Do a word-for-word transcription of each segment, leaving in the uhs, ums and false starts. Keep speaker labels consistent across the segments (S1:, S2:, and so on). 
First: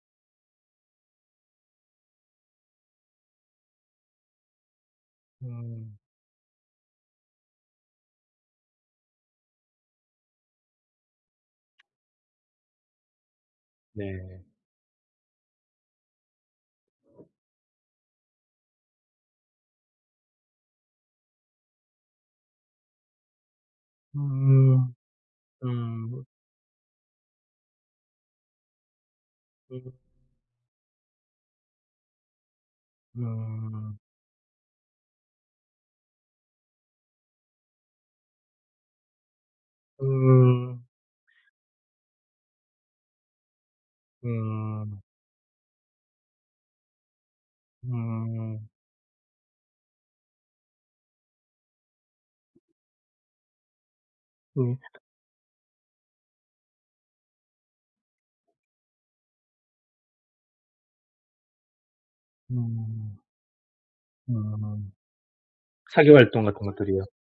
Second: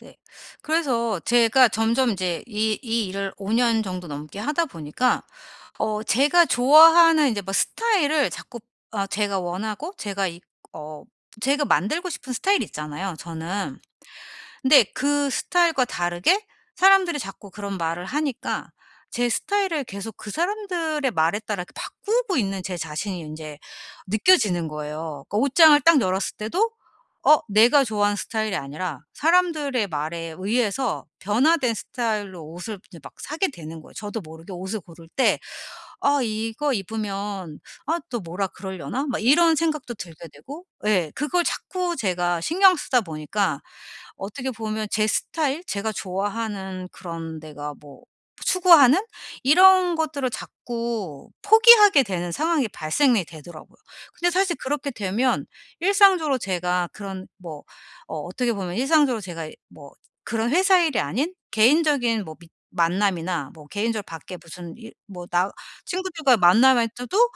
S1: 네. 그래서 제가 점점 이제 이 이 일을 오 년 정도 넘게 하다 보니까
S2: 음.
S1: 어 제가 좋아하는 이제 뭐 스타일을 자꾸 아 제가 원하고 제가 이 어 제가 만들고 싶은 스타일이 있잖아요 저는.
S2: 네.
S1: 근데 그 스타일과 다르게 사람들이 자꾸 그런 말을 하니까 제 스타일을 계속 그 사람들의 말에 따라 그 바꾸고 있는 제 자신이 인제 느껴지는
S2: 음.
S1: 거예요. 그 옷장을 딱
S2: 음.
S1: 열었을 때도 어 내가 좋아하는 스타일이 아니라 사람들의
S2: 음.
S1: 말에 의해서 변화된 스타일로 옷을 이제 막 사게 되는 거예요.
S2: 음.
S1: 저도 모르게 옷을 고를 때 '아 이거 입으면 아 또 뭐라 그러려나?' 막 이런 생각도 들게 되고.
S2: 음.
S1: 예. 그걸 자꾸 제가 신경 쓰다 보니까 어떻게 보면
S2: 음.
S1: 제 스타일 제가 좋아하는 그런 데가 뭐
S2: 음.
S1: 추구하는 이런 것들을 자꾸 포기하게 되는 상황이 발생이 되더라고요. 근데 사실
S2: 음.
S1: 그렇게 되면 일상적으로 제가 그런 뭐 어 어떻게 보면 일상적으로 제가 뭐 그런 회사 일이 아닌 개인적인 뭐 미ㅌ
S2: 음.
S1: 만남이나 뭐 개인적으로 밖에 무슨
S2: 음.
S1: 일 뭐 나
S2: 사교
S1: 친구들과의
S2: 활동 같은
S1: 만남일
S2: 것들이요?
S1: 때도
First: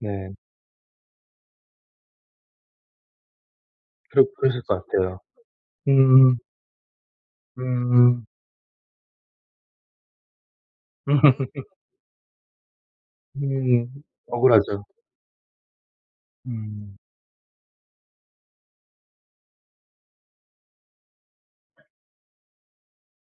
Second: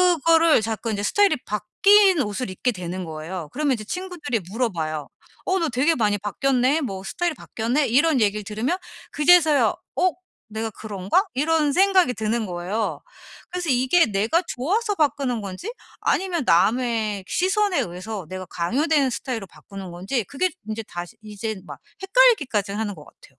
S2: 네.
S1: 자꾸 이제 스타일이 바뀐 옷을 입게 되는 거예요. 그러면 이제
S2: 그랬
S1: 친구들이
S2: 그랬을 것
S1: 물어봐요.
S2: 같아요.
S1: 어 너 되게 많이
S2: 음.
S1: 바뀌었네 뭐 스타일이 바뀌었네 이런
S2: 음.
S1: 얘기를 들으면 그제서야 '어 내가 그런가?' 이런 생각이 드는 거예요. 그래서
S2: 음.
S1: 이게 내가
S2: 억울하죠.
S1: 좋아서 바꾸는 건지 아니면
S2: 음.
S1: 남의 시선에 의해서 내가 강요되는 스타일로 바꾸는 건지 그게 인제 다시 이제 막 헷갈리기까지 하는 것 같아요.